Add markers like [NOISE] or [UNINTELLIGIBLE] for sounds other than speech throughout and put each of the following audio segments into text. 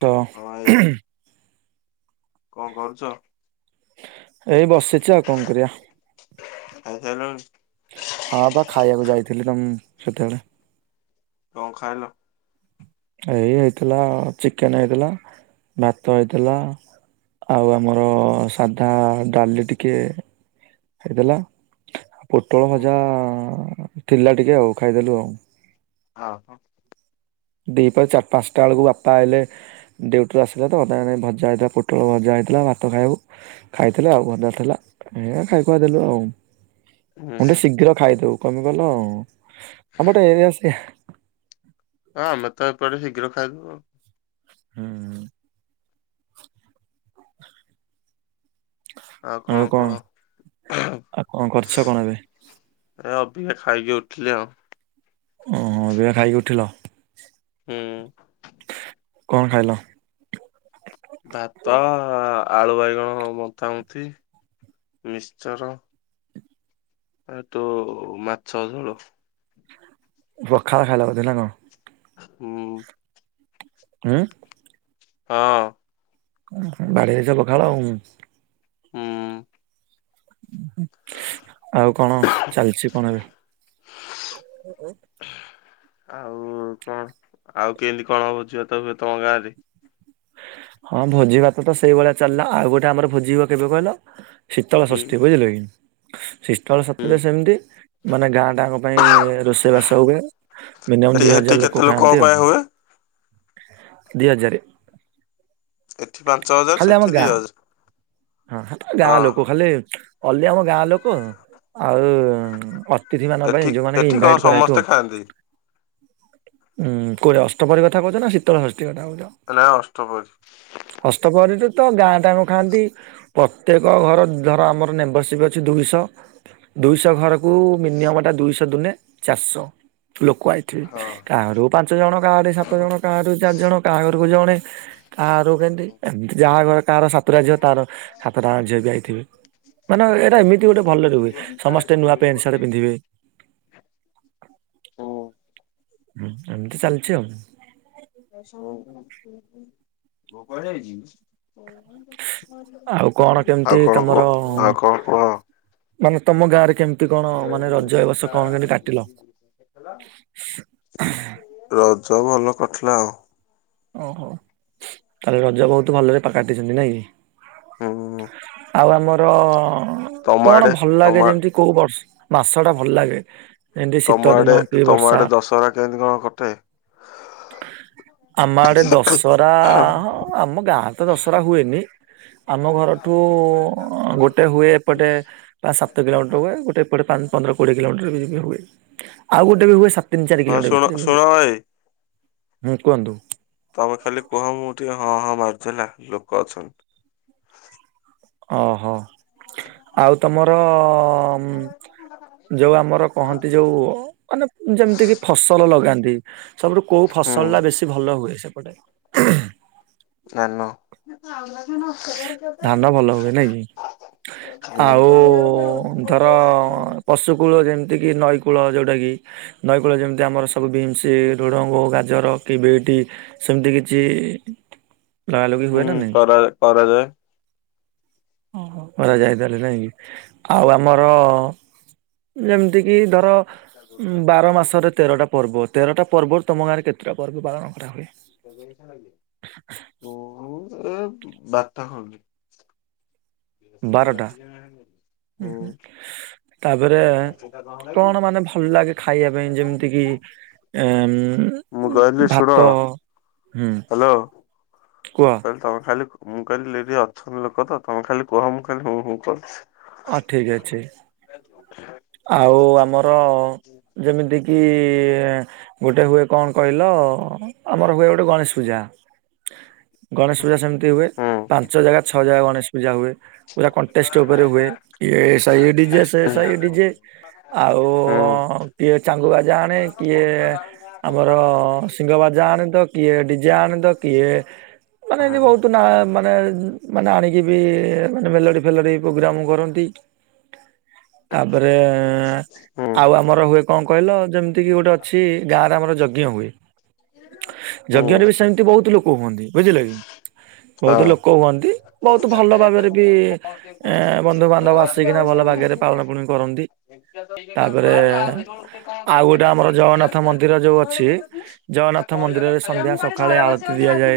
ତ ହଁ ଭାଇ [UNINTELLIGIBLE] କଣ କରୁଛ? ଏଇ ବସିଚ ଆଉ କଣ କରିବା। ଖାଇସାଇଲଣି? ହଁ ବା ଖାଇବାକୁ ଯାଇଥିଲି ତ ମୁ ସେତେବେଳେ। କଣ ଖାଇଲ? ଏଇ ହେଇଥିଲା ଚିକେନ ହେଇଥିଲା ଭାତ ହେଇଥିଲା। ଆଉ ଆମର ହୁଁ ସାଧା ଡାଲି ଟିକେ ଖାଇଦେଲାଉ ପୋଟଳ ଭଜା ଥିଲା ଟିକେ ଆଉ ଖାଇଦେଲୁ ଆଉ। ଆଉ ଆପଣ? ଦିପ ଚାରି ପାଞ୍ଚଟା ବେଳକୁ ବାପା ଆଇଲେ ଡ୍ୟଉଟିରୁ ଆସିଥିଲା ତ ଅଧାଣେ ଭଜା ହେଇଥିଲା ପୋଟଳ ଭଜା ହେଇଥିଲା ଭାତ ଖାଇବାକୁ ଖାଇଥିଲେ ଆଉ ଭଜା ଥିଲା ମୁଁ ଖାଇ ଖାଇ ଦେଲି ଆଉ। ହୁଁ ମୁେ ହୁଁ ଶୀଘ୍ର ଖାଇଦଉ କମେ କଲ ଆ ଆମ ଗୋଟେ ଏରିଆ ହଁ ଆମେ ତ ଏପଟେ ଶୀଘ୍ର ଖାଇଦଉ ଆଉ। ହୁଁ ଆଉ କଣ କୁହ? ଆଉ କଣ କରୁଛ କଣ ଏବେ? ଏ ଅବିକା ଖାଇକି ଉଠିଲି ଆଉ। ଓହୋ ଏବେ ଖାଇକି ଉଠିଲ? ହୁଁ କଣ ଖାଇଲ? ଭାତ ଆଳୁ ବାଇଗଣ ମତାମତି ମିକ୍ସଚର ଆଉ ତୋ ମାଛ ଝୋଳ। ପଖାଳ ଖାଇଲ ବୋଧେ ନା କଣ? ଉଁ ଉଁ ହଁ ବାଡିରେ ତ ପଖାଳ ଉଁ ଉଁ ଆଉ କଣ ଚାଲିଚି କଣ ଏବେ? ଆଉ କଣ ଆଉ କେମିତି କଣ ହବ ଝୁଅ ତ ହୁଏ ତମ ଗାଁ ରେ? ହଁ ଭୋଜି ଭାତ ତ ସେଇଭଳିଆ ଚାଲିଲା ଆଉ ଗୋଟେ ଆମର ଭୋଜି କେବେ କହିଲ? ଶୀତଳ ହୁଁ ଷଷ୍ଠୀ ବୁଝିଲେ କି? ଶିଷ୍ଟଳ ହୁଁ ସତରେ ସେମିତି ମାନେ ଗାଁ ଟାଙ୍କ ପାଇଁ ରୋଷେଇ ବାସ ହୁଏ। ମିନିଅମ୍ ଦି ସେଠି ହଜାର କେତେ ଲୋକ ଲୋକଙ୍କ ଖାଆନ୍ତି ପାଇଁ ହୁଏ? ଆଉ ଦି ହଜାରେ। ଏଠି ପାଞ୍ଚ ହଜାରେ ଖାଲି ଆମ ସେଠି ଦି ଗାଁ ହଜାରେ। ହଁ ଗାଁ ଲୋକ ଖାଲି ଅଲି ଆମ ଗାଁ ଲୋକ ଆଉ ଅ ତିଥି ମାନ ଙ୍କ ଏଠି ପାଇଁ ଯଉମାନେ ଏଠି କଣ ଇନଭାଇଟ୍ ସମସ୍ତେ କରାଇଥିବ। ଖାଆନ୍ତି କୁଅଁ ଅଷ୍ଟମରୀ କଥା କହୁଛ ନା ଶୀତଳ ଷଷ୍ଠୀ କଥା କହୁଛ? ନା ଅଷ୍ଟପହରୀ। ହଷ୍ଟପରି ତ ଗାଁ ଟଙ୍କା ଖାଆନ୍ତି। ପ୍ରତ୍ୟେକ ଘର ଧର ଆମର ମେମ୍ବରସିପ୍ ଅଛି ଦୁଇଶହ ଦୁଇଶହ ଘରକୁ ମିନିଅମ୍ ଟା ଦୁଇଶହ ଦୁନେ ଚାରିଶହ ଲୋକ ଆଇ ଠିକ୍ ହଁ କାହାଘରକୁ ପାଞ୍ଚ ଜଣ କାହା ଘରେ ସାତ ଜଣ। କାହା ରାରୁ ଚାରିଜଣ କାହା ଘରକୁ ଜଣେ କା ର କେମିତି ଏତି ଯାହା ଘର କାହାର ସାତଟା ଝିଅ ତାର ସାତଟା ଝିଅ ବି ଆଇଥିବେ ମାନେ ଏଇଟା ଏମିତି ଗୋଟେ ଭଲରେ ହୁଏ ସମସ୍ତେ ନୂଆ ପ୍ୟାଣ୍ଟ ସାରେ ପିନ୍ଧିବେ। ହୁଁ ଏମତି ଚାଲିଚି ଆଉ। ପୁଅ କୁଆଡେ ଯାଇଚି? ଆଉ କଣ କେମିତି ଆଉ କଣ ତମର କହ ଆଉ କଣ କୁହ? ମାନେ ତମ ଗାଁ ରେ କେମିତି କଣ ମାନେ ରଜ ଏବର୍ଷ କଣ କେମତି କାଟିଲ? ରଜ ଭଲ କଟିଲା ଆଉ। ଓହୋ ତାହାଲେ ରଜ ବହୁତ ଭଲରେ କାଟିଚନ୍ତି ନାଇଁ ହୁଁ କି? ଆଉ ଆମର ତମ କଣ ଆଡେ ଭଲ ତମ ଲାଗେ ଯେମିତି କୋଉ ବର୍ଷ ମାସ ଟା ଭଲ ଲାଗେ। ଏମିତି ଶୀତ ତମ ଦିନ ଆଡେ କି ତମ ବର୍ଷା ଆଡେ ଦଶହରା କେମିତି କଣ କଟେ? ଆମ ଆଡ଼େ ଦଶହରା ହଁ ଆମ ଗାଁରେ ତ ଦଶହରା ହୁଏନି। ଆମ ଘରଠୁ ଗୋଟେ ହୁଏ ଏପଟେ ପ୍ରାୟ ସାତ କିଲୋମିଟର ହୁଏ ଗୋଟେ। ଗୋଟେ ପାଞ୍ଚ ପନ୍ଦର କୋଡ଼ିଏ କିଲୋମିଟର ବି ବି ହୁଏ। ଆଉ ଗୋଟେ ବି ହୁଏ ସାତ ତିନି ଚାରି ହଁ କିଲୋମିଟର ଶୁଣ ଭିତରେ ଶୁଣ ଭାଇ ହୁଁ କୁହନ୍ତୁ। ତମେ ଖାଲି କୁହ ମୁଁ ଟିକେ ହଁ ହଁ ମାରୁଚି ହେଲା ଲୋକ ଅଛନ୍ତି। ଓହୋ ଆଉ ତମର? ଯୋଉ ଆମର କହନ୍ତି ଯୋଉ ମାନେ ଯେମିତି କିି ଫସଲ ଲଗାନ୍ତି ସବୁଠୁ କୋଉ ହୁଁ ଫସଲ ଟା ବେଶୀ ଭଲ ହୁଏ ସେପଟେ? [UNINTELLIGIBLE] ଧାନ ଭଲ ହୁଏ ନାଇ କି? ଆଉ କରା ଏଥର ପଶୁ କୂଳ ଯେମିତି କି ନଈ ନଈ କୂଳ ଯେଉଁଟାକି ନଈକୂଳ ଯେମିତି ଆମର ସବୁ ବିମ୍ସି ଢୁଡ଼ଙ୍ଗ ଗାଜର କି ବିଟ୍ ସେମିତି କିଛି ଲଗା ଲଗି ହୁଏ ନା ନାଇଁ। କ କରାଯାଏ। ହ କରାଯାଇ ତାଲେ ନାଇଁ କି ଆଉ ଆମର ଯେମିତିକି ଧର ବାର ମାସରେ ତେରଟା ପର୍ବ ତେରଟା ପର୍ବରୁ ତମ ଗାଁରେ କେତେଟା ପର୍ବ ପାଳନ କରାହୁଏ? [UNINTELLIGIBLE] ବାରଟା ଖଣ୍ଡେ। ବାରଟା ହୁଁ। ତାପରେ କଣ ମାନେ ଭଲ ଲାଗେ ଖାଇବା ପାଇଁ ଯେମିତି କିି ଏ ମୁଁ କହିଲି ଶୁଣ ଭାତ ହୁଁ ହ୍ୟାଲୋ। କୁହ? କହ ତମେ ଖାଲି ମୁଁ କହିଲି ଲେ ଅଛନ୍ତି ଲୋକ ତମେ ଖାଲି କୁହ ମୁଁ ଖାଲି ହୁଁ [UNINTELLIGIBLE] ହଁ ଠିକ୍ ଅଛି। [INAUDIBLE] ଆଉ ଆମର ଯେମିତି କିି ଗୋଟେ ହୁଏ କଣ କହିଲ ଆମର ହୁଏ ଗୋଟେ ଗଣେଶ ପୂଜା। ଗଣେଶ ପୂଜା ସେମିତି ହୁଏ ହୁଁ। ପାଞ୍ଚ ଜାଗା ଛଅ ଜାଗା ଗଣେଶ ପୂଜା ହୁଏ। ପୁରା କଣ୍ଟେଷ୍ଟ ଉପରେ ହୁଏ କି ଏ ହୁଁ ହୁଁ ସାଇ ଡି ଜେ ସେ ସାଇ ଡି ଜେ ଆଉ ହୁଁ ହଁ କିଏ ଚାଙ୍ଗୁବାଜା ଆଣେ କିଏ ଆମର ସିଙ୍ଗ ବାଜା ଆଣ ତ କିଏ ଡିଜା ଆଣ ତ କିଏ ମାନେ ଏମିତି ହଁ ବହୁତ ନା ମାନେ ମାନେ ଆଣିକି ବି ମାନେ ମେଲୋଡି ଫେଲୋଡି ପ୍ରୋଗ୍ରାମ କରନ୍ତି। [INAUDIBLE] ତାପରେ ହଁ ଆଉ ଆମର ହୁଏ କଣ କହିଲ ଯେମିତି ଏତିକି ଗୋଟେ ଅଛି ଗାଁରେ ଆମର ଯଜ୍ଞ ହୁଏ। ହୁଁ ଯଜ୍ଞରେ ବି ସେମିତି ବହୁତ ଲୋକ ହୁଅନ୍ତି ବୁଝିଲ କି ବହୁତ ଲୋକ ହୁଅନ୍ତି। ବହୁତ ଭଲ ଭାବରେ ବି ବନ୍ଧୁବାନ୍ଧବ ଆସିକିନା ଭଲ ବାଗରେ ପାଳନ ପୁଣି କରନ୍ତି ତାପରେ ଆଉ ଗୋଟେ ଆମର [UNINTELLIGIBLE] ଜଗନ୍ନାଥ ମନ୍ଦିର ଯୋଉ ଅଛି ଜଗନ୍ନାଥ [INAUDIBLE] ମନ୍ଦିରରେ ସନ୍ଧ୍ୟା ସକାଳେ ଆଳତି ଦିଆଯାଏ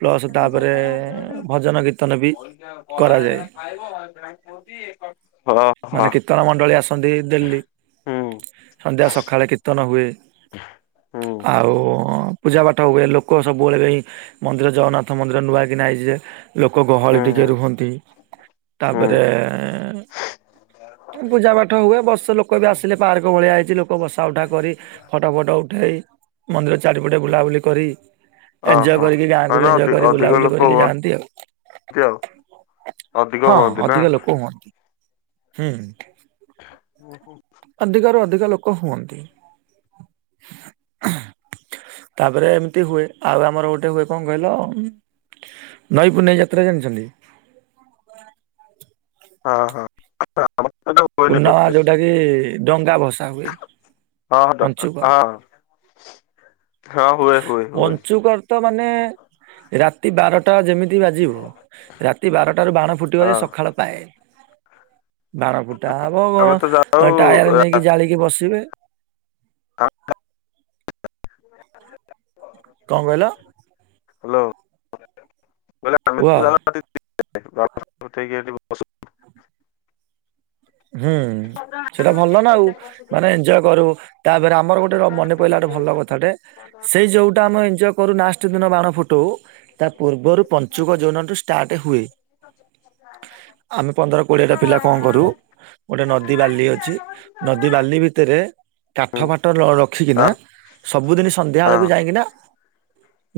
ପ୍ଲସ ତାପରେ ଭଜନ କୀର୍ତ୍ତନ ବି କରାଯାଏ ଖାଇବ ମାନେ [UNINTELLIGIBLE] କୀର୍ତ୍ତନ ମଣ୍ଡଳୀ ଆସନ୍ତି ଡେଲି ସନ୍ଧ୍ୟା ସକାଳେ କୀର୍ତ୍ତନ ହୁଏ। ହୁଁ ଆଉ ପୂଜା ପାଠ ହୁଏ ଲୋକ ସବୁବେଳେ କ ମନ୍ଦିର ଜଗନ୍ନାଥ ମନ୍ଦିର ନୂଆ କି ନାହିଁ ଯେ ଲୋକ ଗହଳି ହୁଁ ଟିକେ ହୁଁ ରୁହନ୍ତି ହୁଁ ତାପରେ ପୂଜା ପାଠ ହୁଏ ବର୍ଷ ଲୋକ ବି ଆସିଲେ ପାର୍କ ଭଳିଆ ହେଇଛି ଲୋକ ଲୋକ ବସା ଉଠା କରି ଫଟୋ ଫଟୋ ଉଠାଇ ମନ୍ଦିର ଚାରିପଟେ ବୁଲାବୁଲି କରି ଏନଞ୍ଜୟ ଓହୋ କରିକି ଗାଁକୁ ମାନେ ବି ଏଜୟ ଅଧି କରି ଅଧିକ ବୁଲାବୁଲି ଲୋକ କରିକି ହୁଅନ୍ତି ଯାଆନ୍ତି ଆଉ। ଆଉ ଅଧିକ ହଁ ହୁଅନ୍ତି ହ ନା ଅଧିକ ଲୋକ ହୁଅନ୍ତି ହୁଁ। ହୁଁ ହିଁ। ଅଧିକରୁ ଅଧିକା ଲୋକ ହୁଅନ୍ତି। [INAUDIBLE] ତାପରେ ଏମିତି ହୁଏ ଆଉ ଆମର ଗୋଟେ ହୁଏ କଣ କହିଲ ନଈପୂନେଇ ଯାତ୍ରା ଜାଣିଚନ୍ତି? ହଁ ହଁ। ଏଟା ହୁଏନି ପୂର୍ଣ୍ଣିମା ଏପଟେ ଯେଉଁଟା କିି ଡଙ୍ଗା ଭସା ହୁଏ ହଁ ପଞ୍ଚୁକ। ହଁ ହଁ ହୁଏ ହୁଏ ହୁଏ ପଞ୍ଚୁକର୍ ତ ମାନେ ରା ରାତି ବାରଟା ଯେମିତି ବାଜିବ ରାତି ବାରଟାରୁ ବାଣ ଫୁଟିବ ଯେ ହଁ ସକାଳ ପାଏ। ବାଣ ଫୁଟା ହବ ଆମେ ତ ଯାଉ ଟାୟାର ନେଇକି ଜାଳିକି ବସିବେ। [UNINTELLIGIBLE] କଣ କହିଲ? ହ୍ୟାଲୋ। କୁହ। [UNINTELLIGIBLE] ହୁଁ। ସେଇଟା ଭଲ ନା ଆଉ ମାନେ ଏଞ୍ଜୟ କରୁ ତାପରେ ଆମର ଗୋଟେ ମନେ ପଇିଲଲା ଗୋଟେ ଭଲ କଥାଟେ ସେଇ ଯୋଉଟା ଆମେ ଏଜୟ କରୁ ନାଷ୍ଟ ଦିନ ବାଣ ଫୁ ଟୁ ତା ପୂର୍ବରୁ ପଞ୍ଚୁକ ଯୌନଠୁ ଷ୍ଟାର୍ଟ ହୁଏ। ଆମେ ପନ୍ଦର କୋଡିଏ ଟା ପିଲା କଣ କରୁ ଗୋଟେ ନଦୀ ବାଲି ଅଛି ନଦୀ ବାଲି ଭିତରେ କାଠ ଫାଟ ରଖିକିନା ହଁ ସବୁଦିନ ସନ୍ଧ୍ୟା ବଳକୁ ହଁ ଯାଇକିନା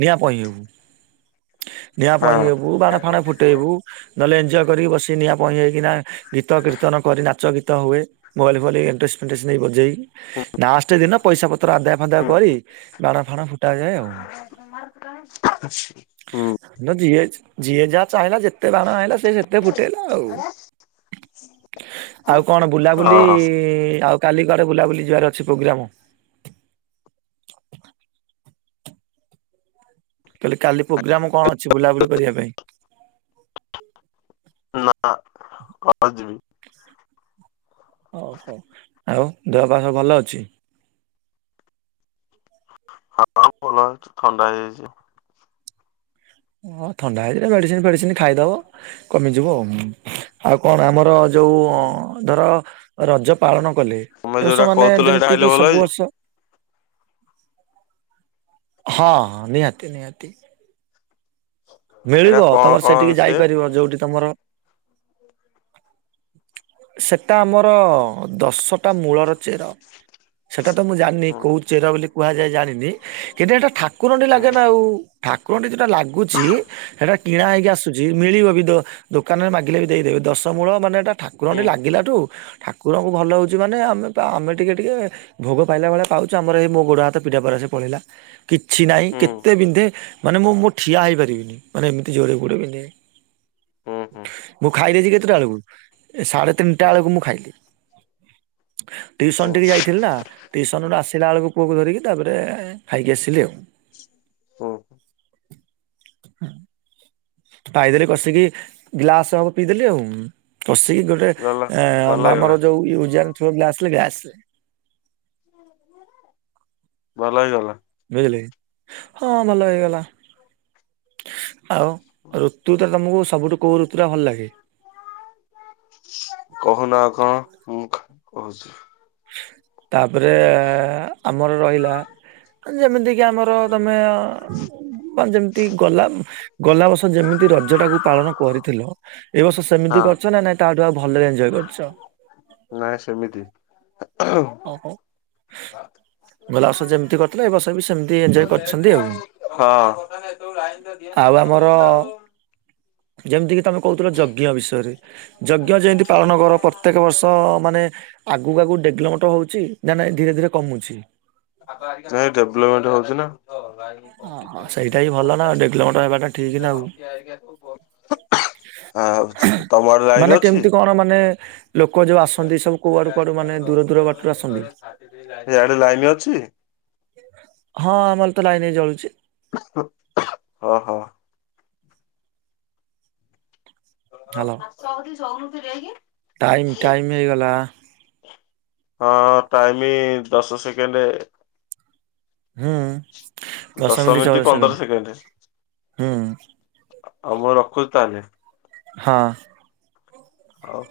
ନିଆଁ ପଇଁହବୁ। ନିଆଁ ପଇଁ ହଁ ହେବୁ ବାଣ ଫାଣ ଫୁଟେଇବୁ। ନହେଲେ ଏଞ୍ଜୟ କରିକି ବସି ନିଆଁ ପହଁ ହେଇକିନା ଗୀତ କୀର୍ତ୍ତନ କରି ନାଚ ଗୀତ ହୁଏ ମୋବଲ୍ ଫୋବଲ ଣ୍ଟରେଷ୍ଟ ଫେଣ୍ଟରେଷ୍ଟ ନେଇ ବଜେଇ ଲଷ୍ଟ ଦିନ ପଇସା ପତ୍ର ଆଦାୟ ଫାଦା ହୁଁ କରି ବାଣ ଫାଣ ଫୁଟା ଯାଏ ଆଉ। ମ ହୁଁ। ଯିଏ ଯିଏ ଯାହା ଚାହିଁଲା ଯେତେ ବାଣ ଚାହିଁଲା ସେ ସେତେ ଫୁଟେଇଲା ଆଉ। ଆଉ କଣ ବୁଲାବୁଲି ହଁ ଆଉ କାଲି କଆଡେ ବୁଲାବୁଲି ଯିବାର ଅଛି ପ୍ରୋଗ୍ରାମ? କହିଲେ କାଲି ପ୍ରୋଗ୍ରାମ କଣ ଅଛି ବୁଲାବୁଲି କରିବା ପାଇଁ? ନା [UNINTELLIGIBLE] ଯିବି। ହଉ ହଉ ଆଉ ଦେହ ପା ସ ଭଲ ଅଛି? ହଁ ଭଲ ଅଛି ଥଣ୍ଡା ହେଇଯାଇଚି ଆଉ। ଓଁ ଥଣ୍ଡା ହେଇ ମେଡିସିନ ଫେଡିସିନ ଖାଇଦବ। କମିଯିବ ଆଉ। କଣ ଆମର ଯୋଉ ଧର ରଜ ପାଳନ କଲେ ତମେ ଯୋଉଟା ରଷ ମମାନେେ କହୁଥିଲ ସେଇଟା ଯେମିତି ଖାଇଲେ କି ଭଲ ସବୁ ହେଇଯିବ ବର୍ଷ ହଁ ହଁ ନିହାତି ନିହାତି। ଏଇଟା ମିଳିବ କଣ ତମର କଣ ସେଠିକି ମିଶେ? ଯାଇପାରିବ ଯୋଉଠି ତମର ସେଟା ଆମର ଦଶଟା ମୂଳର ଚେର। ସେଇଟା ତ ମୁଁ ଜାଣିନି ହୁଁ କୋଉ ଚେର ବୋଲି କୁହାଯାଏ ଜାଣିନି। କିନ୍ତୁ ଏଇଟା ଠାକୁରଠି ହୁଁ ଲାଗେ ନା ଆଉ ଠାକୁରଠି ଯେଉଟା ଲାଗୁଚି ସେଟା କିଣା ହେଇକି ଆସୁଛି ମିଳିବ ବି ଦୋକାନରେ ମାଗିଲେ ବି ଦେଇଦେବବେ ଦଶମୂଳ ମାନେଟା ଠା ଠାକୁର ହୁଁ ଟିକେ ଲାଗିଲାଠୁ ଠାକୁରଙ୍କୁ ଭଲ ହେଉଚି ମାନେ ଆମେ ଆମେ ଟିକେ ଟିକେ ଭୋଗ ପାଇଲା ଭଳିଆ ପାଉଚୁ ଆମର ଏଇ ମୋ ଗୋଡ ହାତ ପିଠା ପରେ ସେ ପଳେଇଲା। କିଛି ନାହିଁ କେତେ ବିନ୍ଧେ ମାନେ ମୁଁ ମୋ ଠିଆ ହୋଇପାରିବିନି। ମାନେ ଏମତି ଜୋରେ ଗୋଡ଼ ବିନ୍ଧେ। ହୁଁ ହୁଁ ମୁଁ ଖାଇଦେଇଚି କେତେଟା ବେଳକୁ ସାଢେ ତିନିଟା ବେଳକୁ ମୁଁ ଖାଇଲି। [UNINTELLIGIBLE] ହୁଁ ଟିଉସନ ଟିକେ ଯାଇଥିଲ ନା ଟିଉସନ ରୁ ଆସିଲା ବେଳକୁ ପୁଅକୁ ଧରିକି ତାପରେ ଖାଇକି ଆସିଲି ଆଉ। ହଁ ହ। ପାଇଦେଲି କଷିକି ଗ୍ଲାସ ପିଇଦେଲି ଆଉ କଷିକି। ଗଲା ଭଲ ହେଇଗଲା ମାମର ଯୋଉ ଏଯୁଆନ ଥୋର ଗ୍ଳାସ ଆସ। ହର। ଭଲ ହେଇଗଲା। ବୁଝିଲି ହଁ ଭଲ ହେଇଗଲା। ଆଉ ଋତୁଟା ତୁମକୁ ସବୁଠୁ କେଉଁ ଋତୁଟା ଭଲ ଲାଗେ। କହୁ ନା କଣ ମୁଁ କହୁଛି। ତାପରେ ଆମର ରହିଲା। ଯେମିତି କିି ଆମର ତମେ? ମାନ ଯେମିତି ଗଲା ଗଲା ବର୍ଷ ଯେମିତି ରଜ ଟାକୁ ପାଳନ କରିଥିଲ ଏ ବର୍ଷ ସେ। ହଁ ସେମିତି କରିଛ ନା ତା ଠାରୁ ଭଲକି ଏନଜୟ କରିଛ। ନାଇଁ ସେମିତି। ଓହୋ। ଗଲେ ବସ ଯେମିତି କରିଥିଲା ଏ ବର୍ସ ବି ସେମିତି ଏଞଜୟ କରିଛନ୍ତି ଆଉ। ସବୁ ରାଇନ ତ ଆଉ ଦିଅନ୍ତିନ ଆମର ସନ୍ଦ ବୁ ଆଉ। ଯେମିତିକି ତମେ କହୁଥିଲ ଯଜ୍ଞ ବିଷୟରେ। ଯଜ୍ଞ ଯେମିତି ପାଳନ କର ପ୍ରତ୍ୟେକ ବର୍ଷ ମାନେ? ଆଗକୁ ଆଗକୁ ଡେଗଲୋମଟର ହେଉଛି ନା ନାଇଁ ଧୀରେ ଧୀରେ କମୁଛି। ାଇ ଡେଭଲପମେଣ୍ଟ ହଉଛି ନା [INAUDIBLE] ହ ଗାଇି କଠ ଓହୋ ସେଇଟା ଧୁଛି ହିଁ ଭଲ ନା ତମେ ଡେଭଲପମେଣ୍ଟ ହେବାଟା ଠିକ ସେତେ ନା ଆଉ ନଖି ଆ ସୁ [INAUDIBLE] ଆ ତମ ଆଡେ ମାନେ ଲାଇନ ଅଛି। କେମିତି କଣ ମାନେ ଲୋକ ଯେଉଁ ଆସନ୍ତି ସବୁ କୁଆଡ଼ୁ କୁଆଡ଼ୁ ମାନେ ଦୂର ଦୂର ବାଟରୁ ଆସନ୍ତି। ସେଇଆଡେ ଲାଇନ ଅଛି। ହଁ ଆମର ତ ଲାଇନ ହେଇ ଜଳୁଛି। ହଁ ହଁ। ହ୍ୟାଲୋ। ସବୁଦ ସବୁନୁ ଫରେକି। ଟାଇମ୍ ଟାଇମ୍ ହେଇଗଲା। ହଁ ଟାଇମ ଦଶ ସେକେଣ୍ଡରେ? ହଁ। ଦଶ ମିନିଟ ପନ୍ଦର ସେକେଣ୍ଡ ହୁଁ ଆଉ ମୁଁ ରଖୁଛି ତାହେଲେ। ହଁ। ହଉ।